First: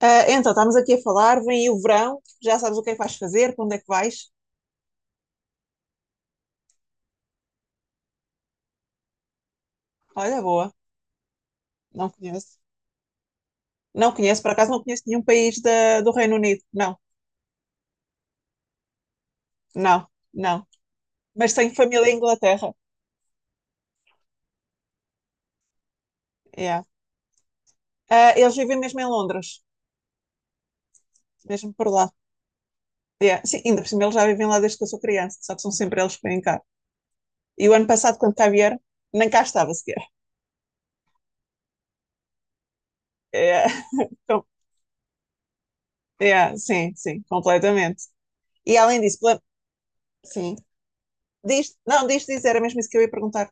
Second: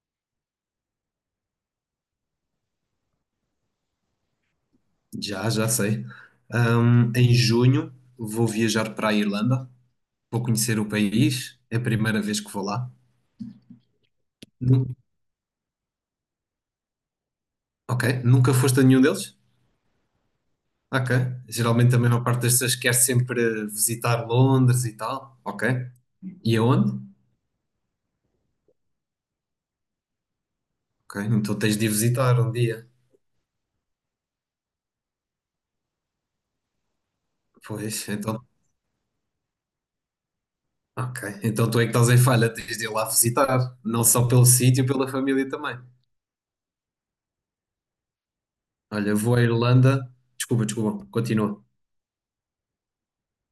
Ah, então, estamos aqui a falar, vem aí o verão, já sabes o que é que vais fazer, para onde é que vais? Já sei. Em junho vou viajar para a Irlanda, vou Olha, boa, conhecer o país, é a não primeira vez que conheço. vou lá. Não conheço, por acaso não Nu- conheço nenhum país do Reino Unido. Não, ok, nunca foste a nenhum deles? não, não. Ok. Mas tenho Geralmente a família em maior parte das Inglaterra. pessoas quer sempre visitar Londres e tal. Ok. E Yeah. aonde? Ah, eles vivem mesmo em Londres, Ok, então mesmo tens de ir por lá. visitar um dia. Yeah. Sim, ainda por cima eles já vivem lá desde que eu sou criança, só que são sempre eles que vêm cá. E o ano Pois, passado, quando então. cá vieram, nem cá estava sequer. Ok, então tu é que estás em falha, tens de ir lá Yeah. visitar, não só Com- pelo sítio, pela família também. yeah, sim, sim, completamente. E além Olha, disso, vou à Irlanda. sim, Desculpa, desculpa, continua. diz, não, diz dizer, era mesmo isso que eu ia perguntar.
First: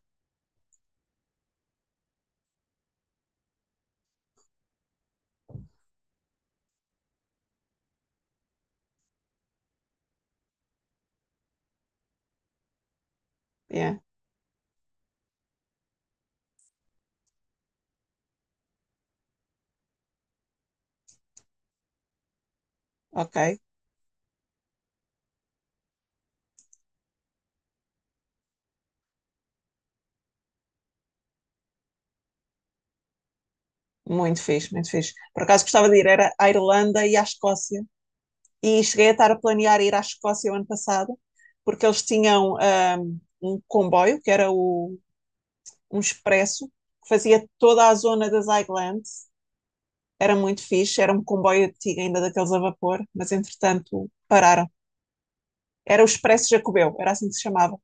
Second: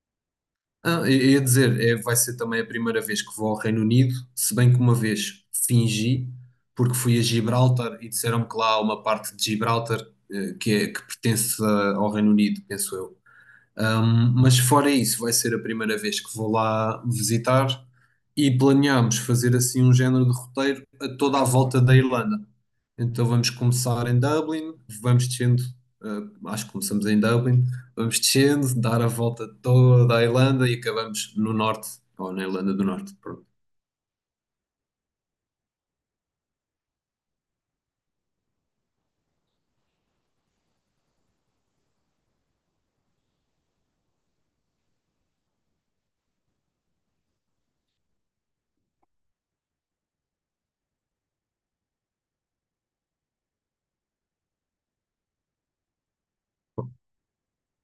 Ah, eu ia dizer, é, vai ser também a primeira vez que vou ao Reino Unido, se bem que uma vez fingi, porque fui a Gibraltar e disseram-me que lá há uma parte de Gibraltar que, é, que pertence ao Reino Unido, penso eu. Yeah. Mas fora isso, vai ser a primeira vez que vou lá visitar e planeámos fazer assim um género de roteiro a toda a volta da Irlanda. Então Ok, vamos começar em Dublin, vamos descendo, eh, acho que começamos em Dublin, vamos descendo, dar a volta toda a Irlanda e acabamos no norte, ou na Irlanda do Norte, pronto. muito fixe, muito fixe. Por acaso gostava de ir, era à Irlanda e à Escócia. E cheguei a estar a planear ir à Escócia o ano passado, porque eles tinham um comboio, um expresso, que fazia toda a zona das Highlands. Era muito fixe, era um comboio antigo ainda daqueles a vapor, mas entretanto pararam. Era o Expresso Jacobeu, era assim que se chamava.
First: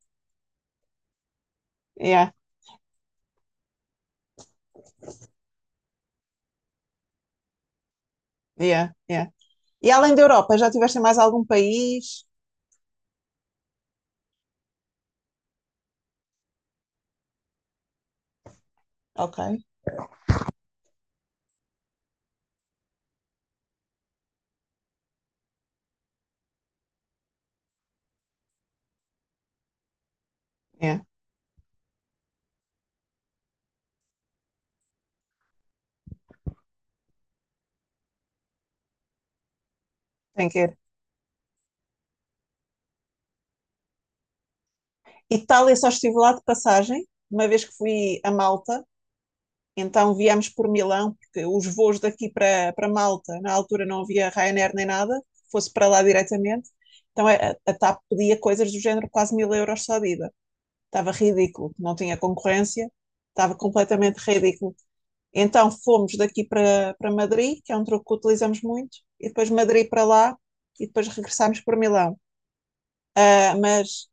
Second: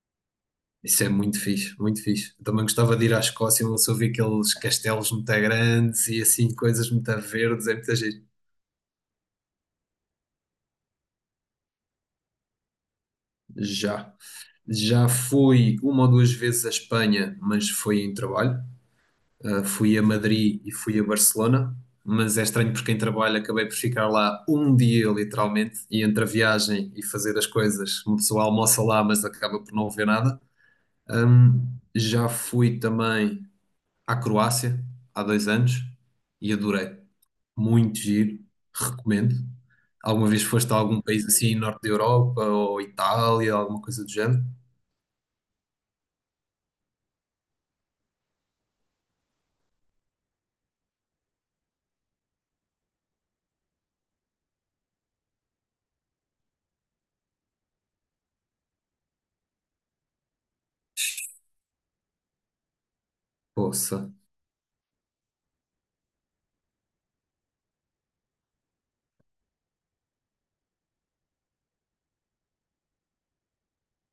Isso é muito fixe, muito Yeah, fixe. Eu também gostava de ir à Escócia, onde só vi aqueles castelos muito grandes e assim, coisas muito verdes, é muito giro. yeah, yeah. E além da Europa, já tiveste em mais algum país? Já. Já fui uma ou duas vezes à Espanha, mas foi em trabalho. Ok, Fui a Madrid e fui a Barcelona, mas é estranho porque quem trabalha acabei por ficar lá um dia, literalmente, e entre a viagem e fazer as coisas, uma pessoa almoça lá, mas acaba por não ver nada. yeah, Já fui também à Croácia há 2 anos e adorei. Muito giro, recomendo. Alguma vez tem que foste a ir. algum país assim, norte da Europa ou Itália, alguma coisa do género? Itália só estive lá de passagem, uma vez que fui a Malta, então viemos por Milão, porque os voos daqui para Malta, na altura não havia Ryanair nem nada, fosse para lá diretamente. Então é, a TAP pedia coisas do género quase 1.000 euros só de ida. Estava ridículo, não tinha concorrência, estava Poça, completamente ridículo. Então fomos daqui para Madrid, que é um truque que utilizamos muito, e depois Madrid para lá, e depois regressámos para Milão. Ah, mas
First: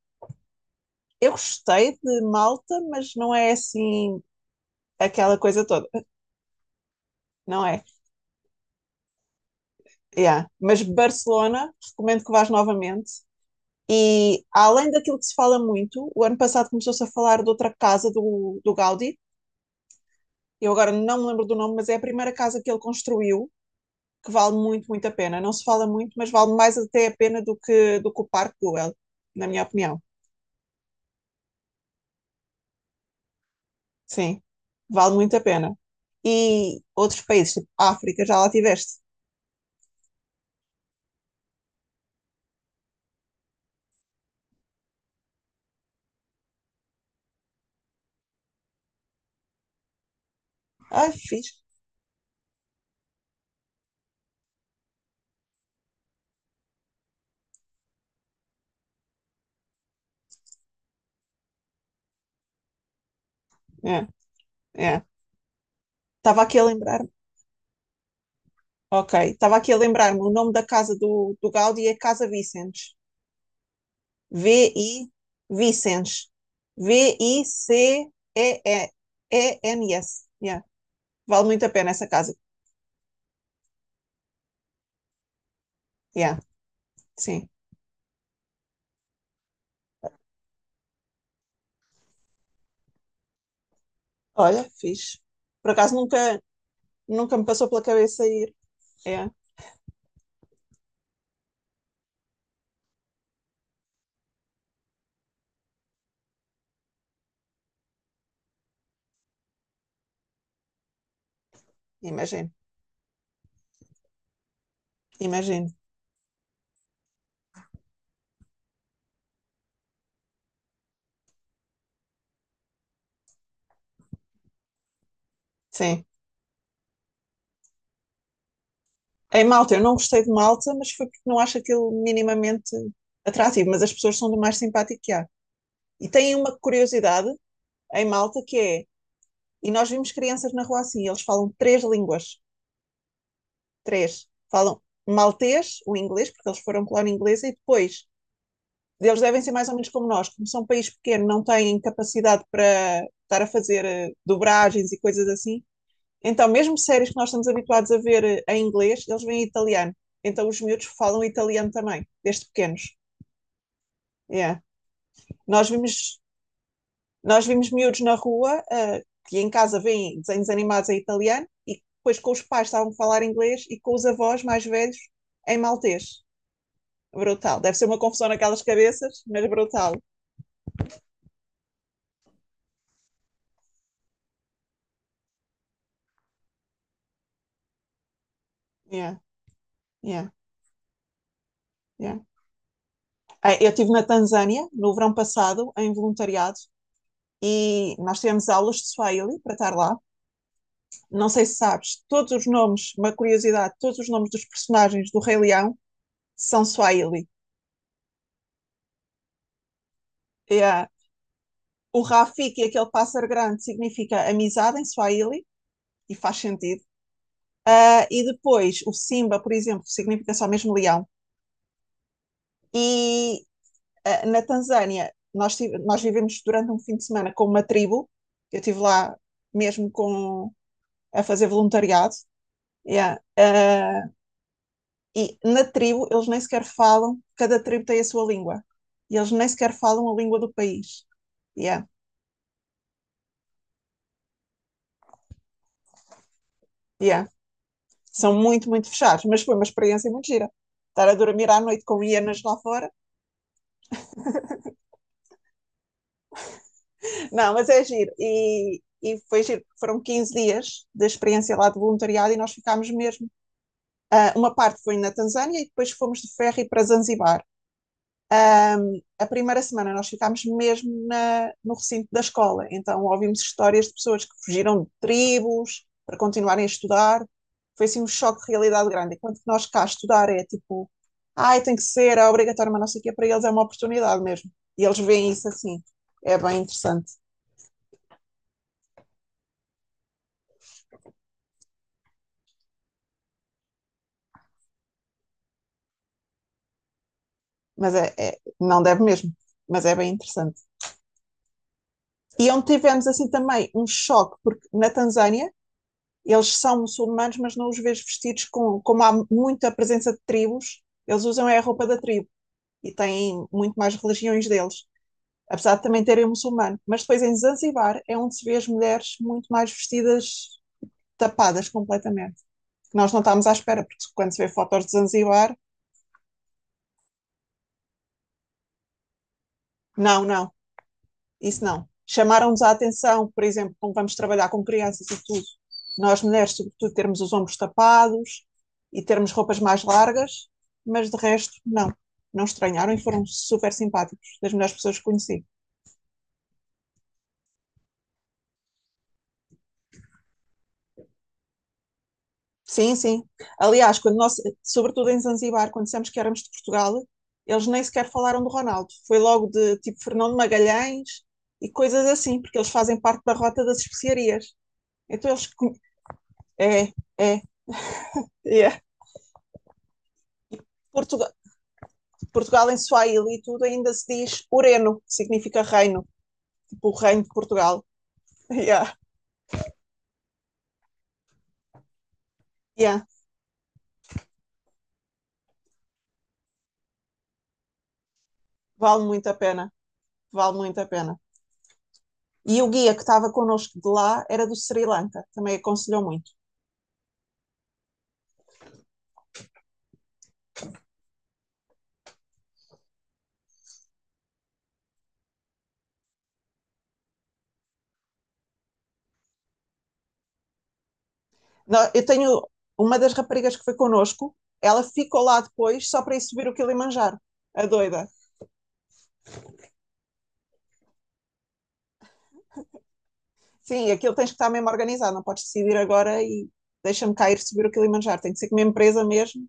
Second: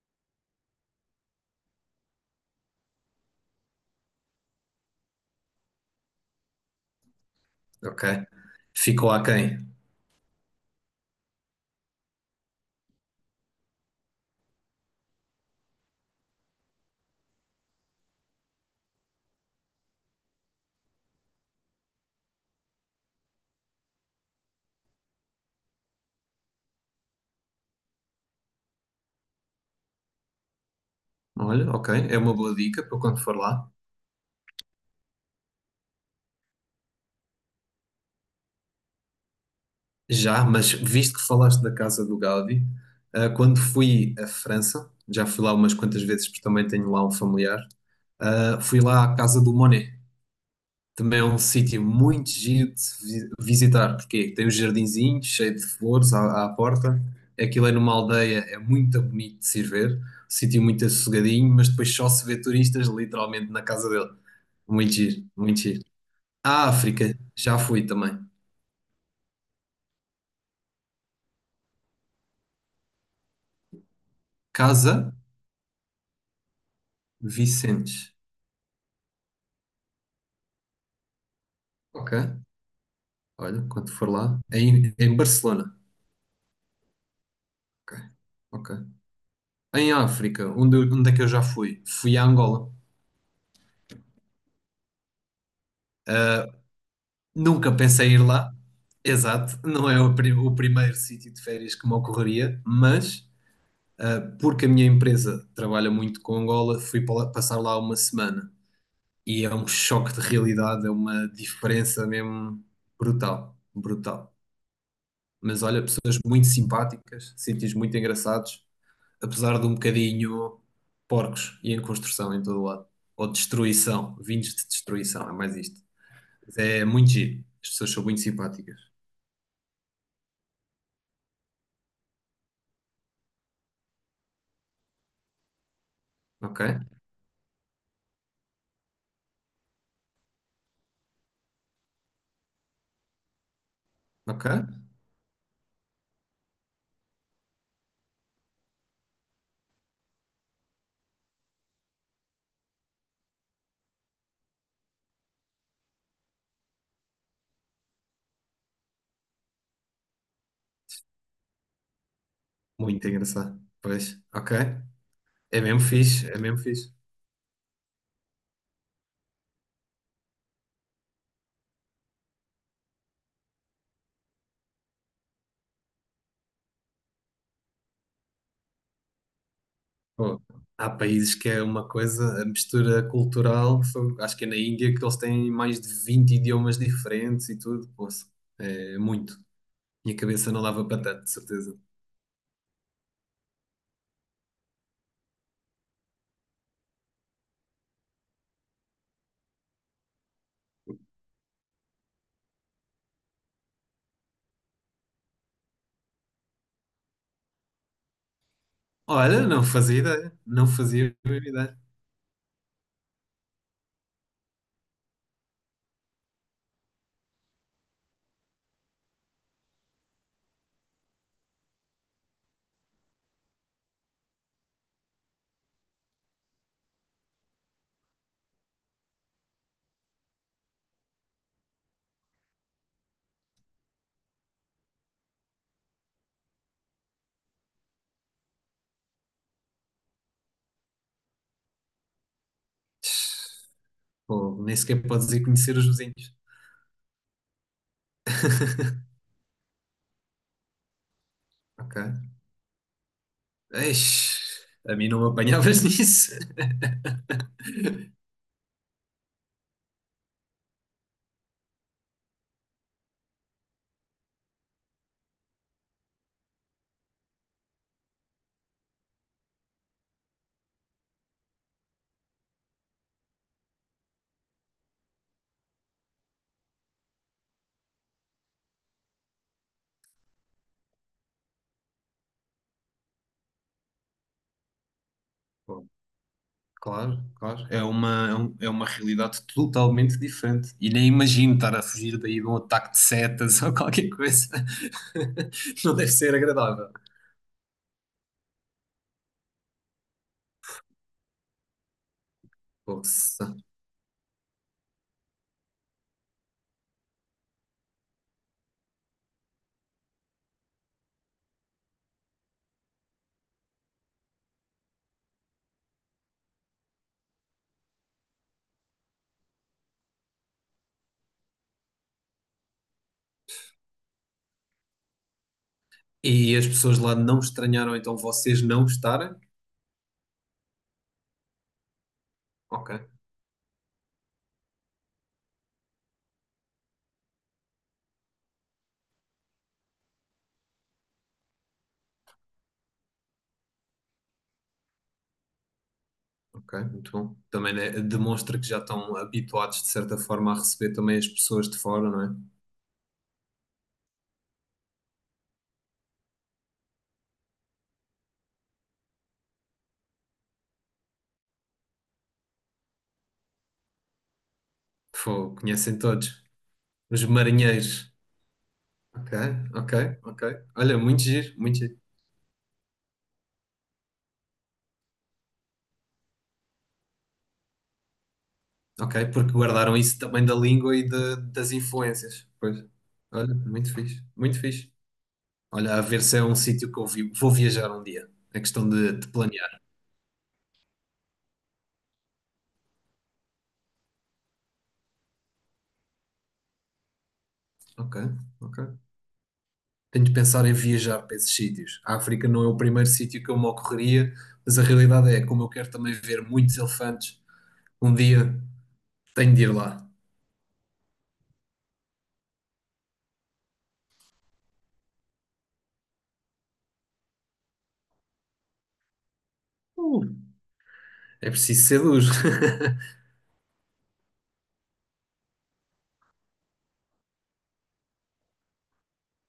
eu gostei de Malta, mas não é assim aquela coisa toda, não é? ok. Ficou aquém. Yeah. Mas Barcelona, recomendo que vás novamente. E além daquilo que se fala muito, o ano passado começou-se a falar de outra casa do Gaudí. Eu agora não me lembro do nome, mas é a primeira casa que ele construiu, que vale muito, muito a pena. Não se fala muito, mas vale mais até a pena do que o Parque Güell, na minha opinião. Olha, ok, é uma boa dica para quando for lá. Sim, vale muito a pena. E outros países, tipo África, já lá tiveste. Já, mas visto que falaste da casa do Gaudi, quando fui à França, já fui lá umas quantas vezes porque também tenho lá um familiar, fui lá à casa do Monet. Ai, Também é um fiz. sítio muito giro de se visitar, porque tem os jardinzinhos cheio de flores à porta. Aquilo é numa aldeia, é muito bonito de se ir ver, sítio muito assossegadinho, mas depois só se vê turistas literalmente na casa É, dele. Muito é. giro, muito giro. Estava aqui a À lembrar África, já fui também. Ok, estava aqui a lembrar-me, o nome da casa do Gaudi é Casa Vicens. V-I Casa Vicens. Vicentes. VICEENS. Yeah. Vale muito a pena essa Ok. casa. Olha, quando for lá, é em Barcelona. Yeah, sim. Ok. Ok. Em África, onde, onde é que eu já fui? Fui a Angola. Olha, fixe. Por acaso nunca me passou Nunca pela pensei em ir cabeça ir. lá. É, Exato, não é o, o primeiro sítio de férias que me ocorreria, mas porque a minha empresa trabalha muito com Angola, fui passar lá uma semana e é um choque de realidade, é uma diferença imagino, mesmo brutal, brutal. Mas imagino. olha, pessoas muito simpáticas, sítios muito engraçados. Apesar de um bocadinho porcos e em construção em todo o lado. Ou destruição, vindos de destruição, é mais isto. Sim. Mas é muito giro. As pessoas são muito simpáticas. Em Malta, eu não gostei de Malta, mas foi porque não acho aquilo minimamente atrativo, mas as pessoas são do mais simpático que há. E têm uma Ok? curiosidade em Malta que é. E nós vimos crianças na rua assim, eles falam três línguas, três. Ok? Falam maltês, o inglês, porque eles foram colónia inglesa, e depois eles devem ser mais ou menos como nós, como são um país pequeno, não têm capacidade para estar a fazer dobragens e coisas assim. Então, mesmo séries que nós estamos habituados a ver em inglês, eles vêm em italiano. Então, os miúdos falam italiano também, desde pequenos. Muito engraçado. Pois, ok. Yeah. É Nós mesmo vimos fixe, é mesmo fixe. Nós vimos miúdos na rua que em casa veem desenhos animados em italiano e depois com os pais estavam a falar inglês e com os avós mais velhos em maltês. Brutal. Deve ser uma confusão naquelas cabeças, mas brutal. Pô, há países que é uma coisa, a mistura cultural, acho que é na Índia que eles têm mais de 20 idiomas diferentes e tudo. Pô, é Yeah, muito. Minha yeah, cabeça não dava para tanto, de certeza. yeah. Eu estive na Tanzânia no verão passado em voluntariado e nós tivemos aulas de Swahili para estar lá. Não sei se sabes, todos os nomes, uma curiosidade, todos os nomes dos personagens do Rei Leão são Swahili. Olha, não fazia ideia. Não É. fazia a mínima ideia. O Rafiki, aquele pássaro grande, significa amizade em Swahili e faz sentido. Ah, e depois o Simba, por exemplo, significa só mesmo leão. E na Tanzânia, nós vivemos durante um fim de semana com uma tribo. Eu estive lá mesmo com, a fazer voluntariado. Yeah. Ah, e na tribo, eles nem sequer falam, cada tribo tem a sua língua. E eles nem sequer falam a língua do país. Yeah. Pô, nem sequer podes ir conhecer os vizinhos. Yeah. São muito, muito fechados, mas foi uma experiência muito gira. Estar a dormir à noite com Ok. hienas lá fora. Eish, a mim não me apanhavas nisso. Não, mas é giro. E foi giro, foram 15 dias da experiência lá de voluntariado e nós ficámos mesmo. Uma parte foi na Tanzânia e depois fomos de ferry para Zanzibar. A primeira semana nós ficámos mesmo na, no recinto da escola, então ouvimos histórias de pessoas que fugiram de tribos para continuarem a estudar. Foi assim um choque de realidade grande. Enquanto que nós cá estudar é tipo, ai, tem que ser, é obrigatório, mas não sei o quê, para eles é uma oportunidade mesmo. E eles veem isso assim. Pô, É bem interessante, claro, claro. É uma, é é uma realidade totalmente diferente. E nem imagino estar a fugir daí de um ataque de setas ou qualquer coisa. Não deve ser agradável. mas é não deve mesmo, mas é bem interessante. E é onde tivemos assim Poxa. também um choque, porque na Tanzânia eles são muçulmanos, mas não os vejo vestidos com, como há muita presença de tribos, eles usam é a roupa da tribo e têm muito mais religiões deles, apesar de também terem muçulmano. Mas depois em Zanzibar é onde se vê as mulheres muito mais vestidas, tapadas completamente. Nós não estávamos à espera, porque quando se vê fotos de Zanzibar, E as pessoas lá não estranharam então vocês não estarem? não, não, isso não. Chamaram-nos a Ok, atenção, por exemplo, como vamos trabalhar com crianças e tudo, nós mulheres, sobretudo, termos os ombros tapados e termos roupas mais largas, mas de resto, não. Não estranharam e foram super simpáticos, das melhores pessoas que conheci. ok, muito bom. Também né, demonstra que já estão habituados de certa forma a receber também as pessoas de fora, não é? Sim, sim. Aliás, quando nós, sobretudo em Zanzibar, quando dissemos que éramos de Portugal, eles nem sequer falaram do Ronaldo. Foi logo de tipo Fernando Magalhães e coisas assim, porque eles fazem parte da rota das especiarias. Então eles. Pô, conhecem todos. É, Os é, marinheiros. é. Ok, ok, ok. Olha, muito Portugal giro, muito giro. Portugal em Swahili e tudo ainda se diz Ureno, que significa reino, tipo o reino de Portugal. Yeah, Ok, porque guardaram isso também da língua e das influências. Pois. yeah, Olha, muito fixe, muito fixe. Olha, a ver se é um sítio que eu vou viajar um dia. É questão vale de muito a pena, planear. vale muito a pena. E o guia que estava connosco de lá era do Sri Lanka, também aconselhou muito. Ok, ok. Tenho de pensar em viajar para esses sítios. A África não é o primeiro sítio que eu me ocorreria, mas a realidade é, como eu quero também ver muitos elefantes, um dia tenho de ir lá. Eu tenho uma das raparigas que foi connosco, ela ficou lá depois só para ir subir o Kilimanjaro, a doida. Uh, é preciso ser duro. Sim, aquilo tens que estar mesmo organizado, não podes decidir agora e deixa-me cair subir o Kilimanjaro, tem que ser com uma empresa mesmo,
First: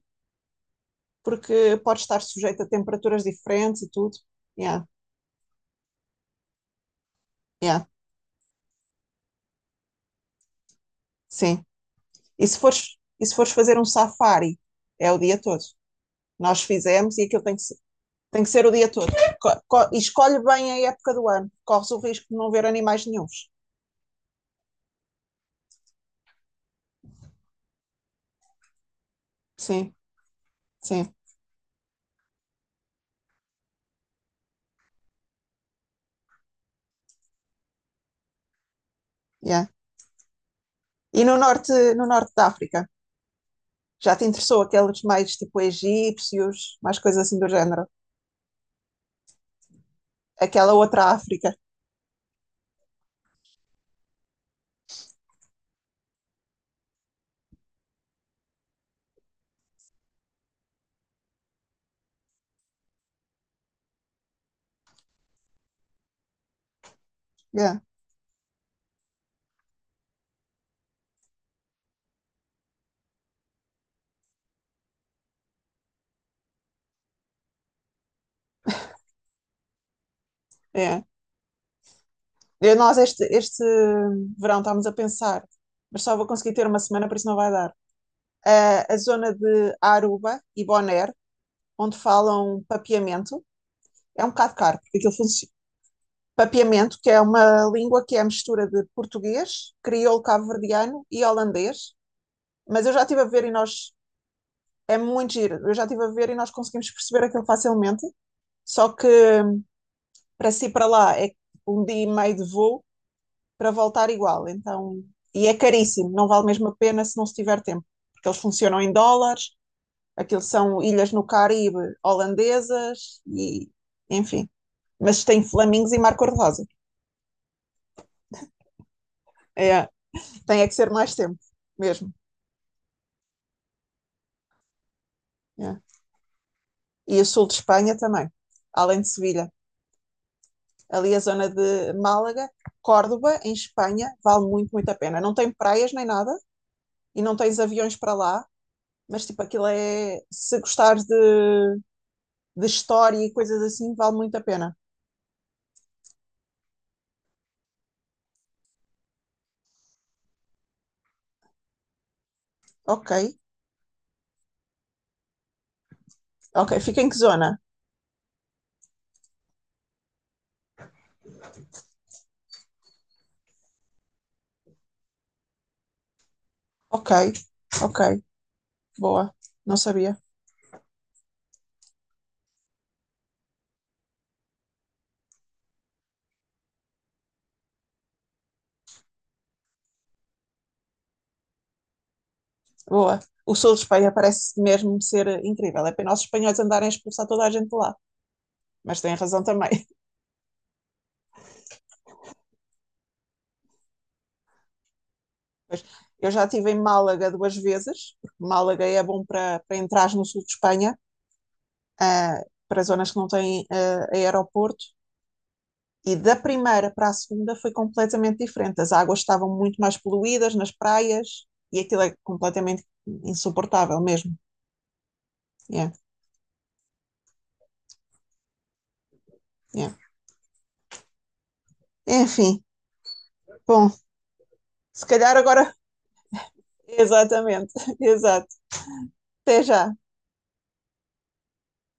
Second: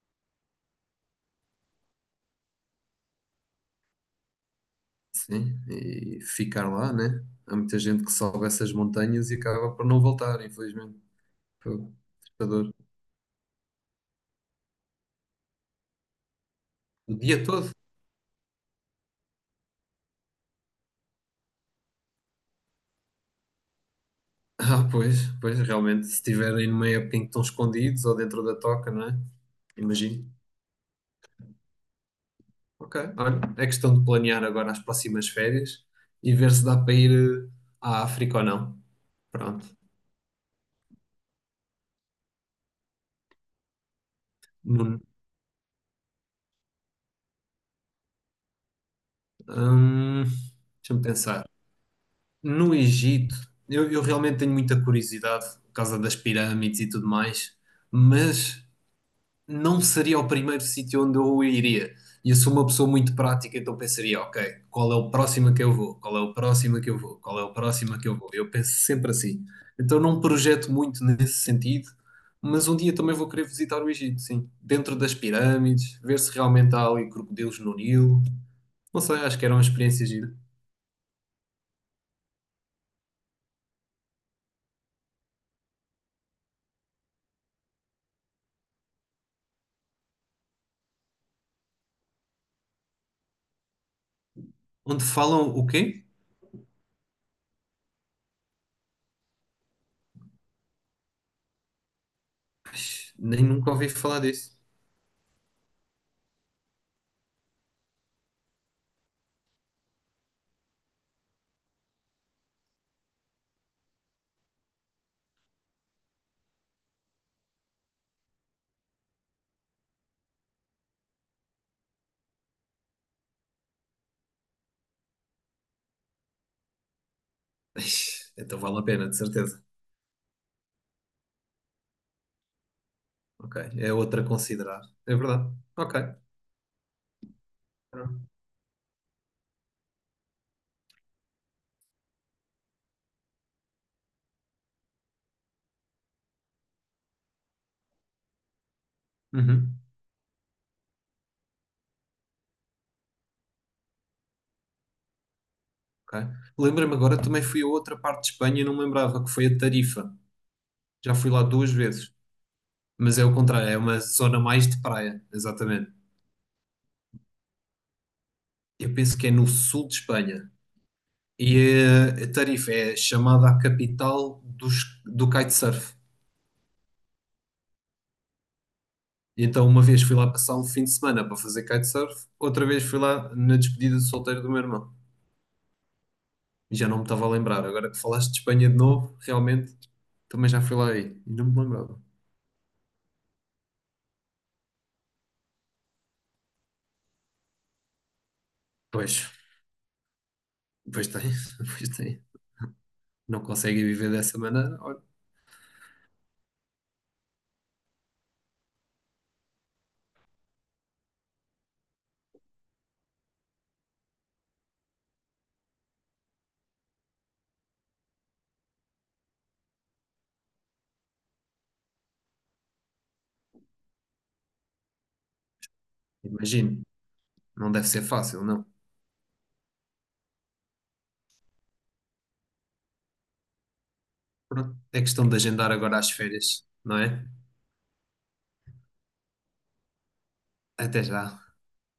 porque pode estar sujeito a temperaturas diferentes e tudo. Yeah, Sim, e ficar lá, né? Há muita yeah. gente que sobe essas montanhas e acaba por não voltar, infelizmente. Sim. Pô, E se assustador. fores, e se fores fazer um safari, é o dia todo. Nós O fizemos e aquilo dia todo. Tem que ser o dia todo. E escolhe bem a época do ano. Corres o risco de não ver animais nenhuns. Ah, pois, pois, realmente, se estiverem numa época em que estão escondidos ou dentro da toca, não é? Sim, Imagino. sim. Ok, olha, é questão de planear agora as próximas férias e ver se dá para ir à África ou não. Pronto. Yeah. E no norte da África? Já te interessou Hum, aqueles mais tipo egípcios, mais coisas assim do género? hum, Aquela Deixa-me outra pensar. África. No Egito, eu realmente tenho muita curiosidade por causa das pirâmides e tudo mais, mas não seria o primeiro sítio onde eu iria. E eu sou uma pessoa muito prática, então pensaria, ok, qual é o próximo que eu vou? Qual é o próximo que eu vou? Qual é o Yeah, próximo que eu vou? Eu penso sempre assim. Então não projeto muito nesse sentido, mas um dia também vou querer visitar o Egito, sim. Dentro das pirâmides, ver se realmente há ali crocodilos no Nilo. Não sei, acho que era uma experiência gira. yeah. E nós este verão estávamos a pensar, mas só vou conseguir ter uma semana, por isso não vai dar. Ah, a zona de Aruba e Bonaire onde falam papiamento. É um bocado caro, porque Onde aquilo funciona. falam o quê? Papiamento, que é uma língua que é a mistura de português, crioulo cabo-verdiano e holandês. Mas eu já estive a Nem ver e nunca ouvi nós. falar disso. É muito giro. Eu já estive a ver e nós conseguimos perceber aquilo facilmente. Só que para si para lá é um dia e meio de voo para voltar igual. Então, e é caríssimo, não vale mesmo a pena se não se tiver tempo, porque eles funcionam em dólares, aquilo são ilhas no Caribe holandesas e enfim, mas tem flamingos e mar cor-de-rosa. Ixi, então vale a pena, de certeza. É, tem é que ser mais tempo, mesmo. Ok. É outra a considerar. É verdade. É. Ok. E o sul de Espanha também, além de Sevilha. Ali a zona de Málaga, Córdoba, em Espanha, vale muito, muito a pena. Não tem praias nem nada, e não tens aviões para lá, mas tipo, aquilo Uhum. é. Se gostares de história e coisas assim, vale muito a pena. Ok. Lembra-me agora, também fui a outra parte de Espanha e não me lembrava, que foi a Tarifa. Já fui lá duas vezes. Ok, Mas é o contrário, é uma zona mais de praia, exatamente. ok. Fica em que zona? Eu penso que é no sul de Espanha. E eh, a Tarifa é chamada a capital dos, do kitesurf. Ok, ok. Boa, E então, não uma vez fui sabia. lá passar um fim de semana para fazer kitesurf, outra vez fui lá na despedida de solteiro do meu irmão. Já não me estava a lembrar. Agora que falaste de Espanha de novo, realmente também já fui lá aí e não me lembrava. Boa. O sul de Espanha parece mesmo ser incrível. É pena os espanhóis andarem a expulsar toda a gente de lá. Mas têm Pois, razão também. pois tem, pois tem. Não conseguem viver dessa maneira? Olha, Mas eu já estive em Málaga duas vezes, porque Málaga é bom para entrar no sul de Espanha, ah, para zonas que não têm aeroporto. E da primeira para a segunda foi completamente diferente. As águas estavam muito mais poluídas nas praias e aquilo é completamente insuportável mesmo. Yeah, imagino, não deve ser fácil, não. yeah. Enfim, bom, Pronto, é se questão calhar de agendar agora. agora as férias, não é? Exatamente, exato. Até já. Até já.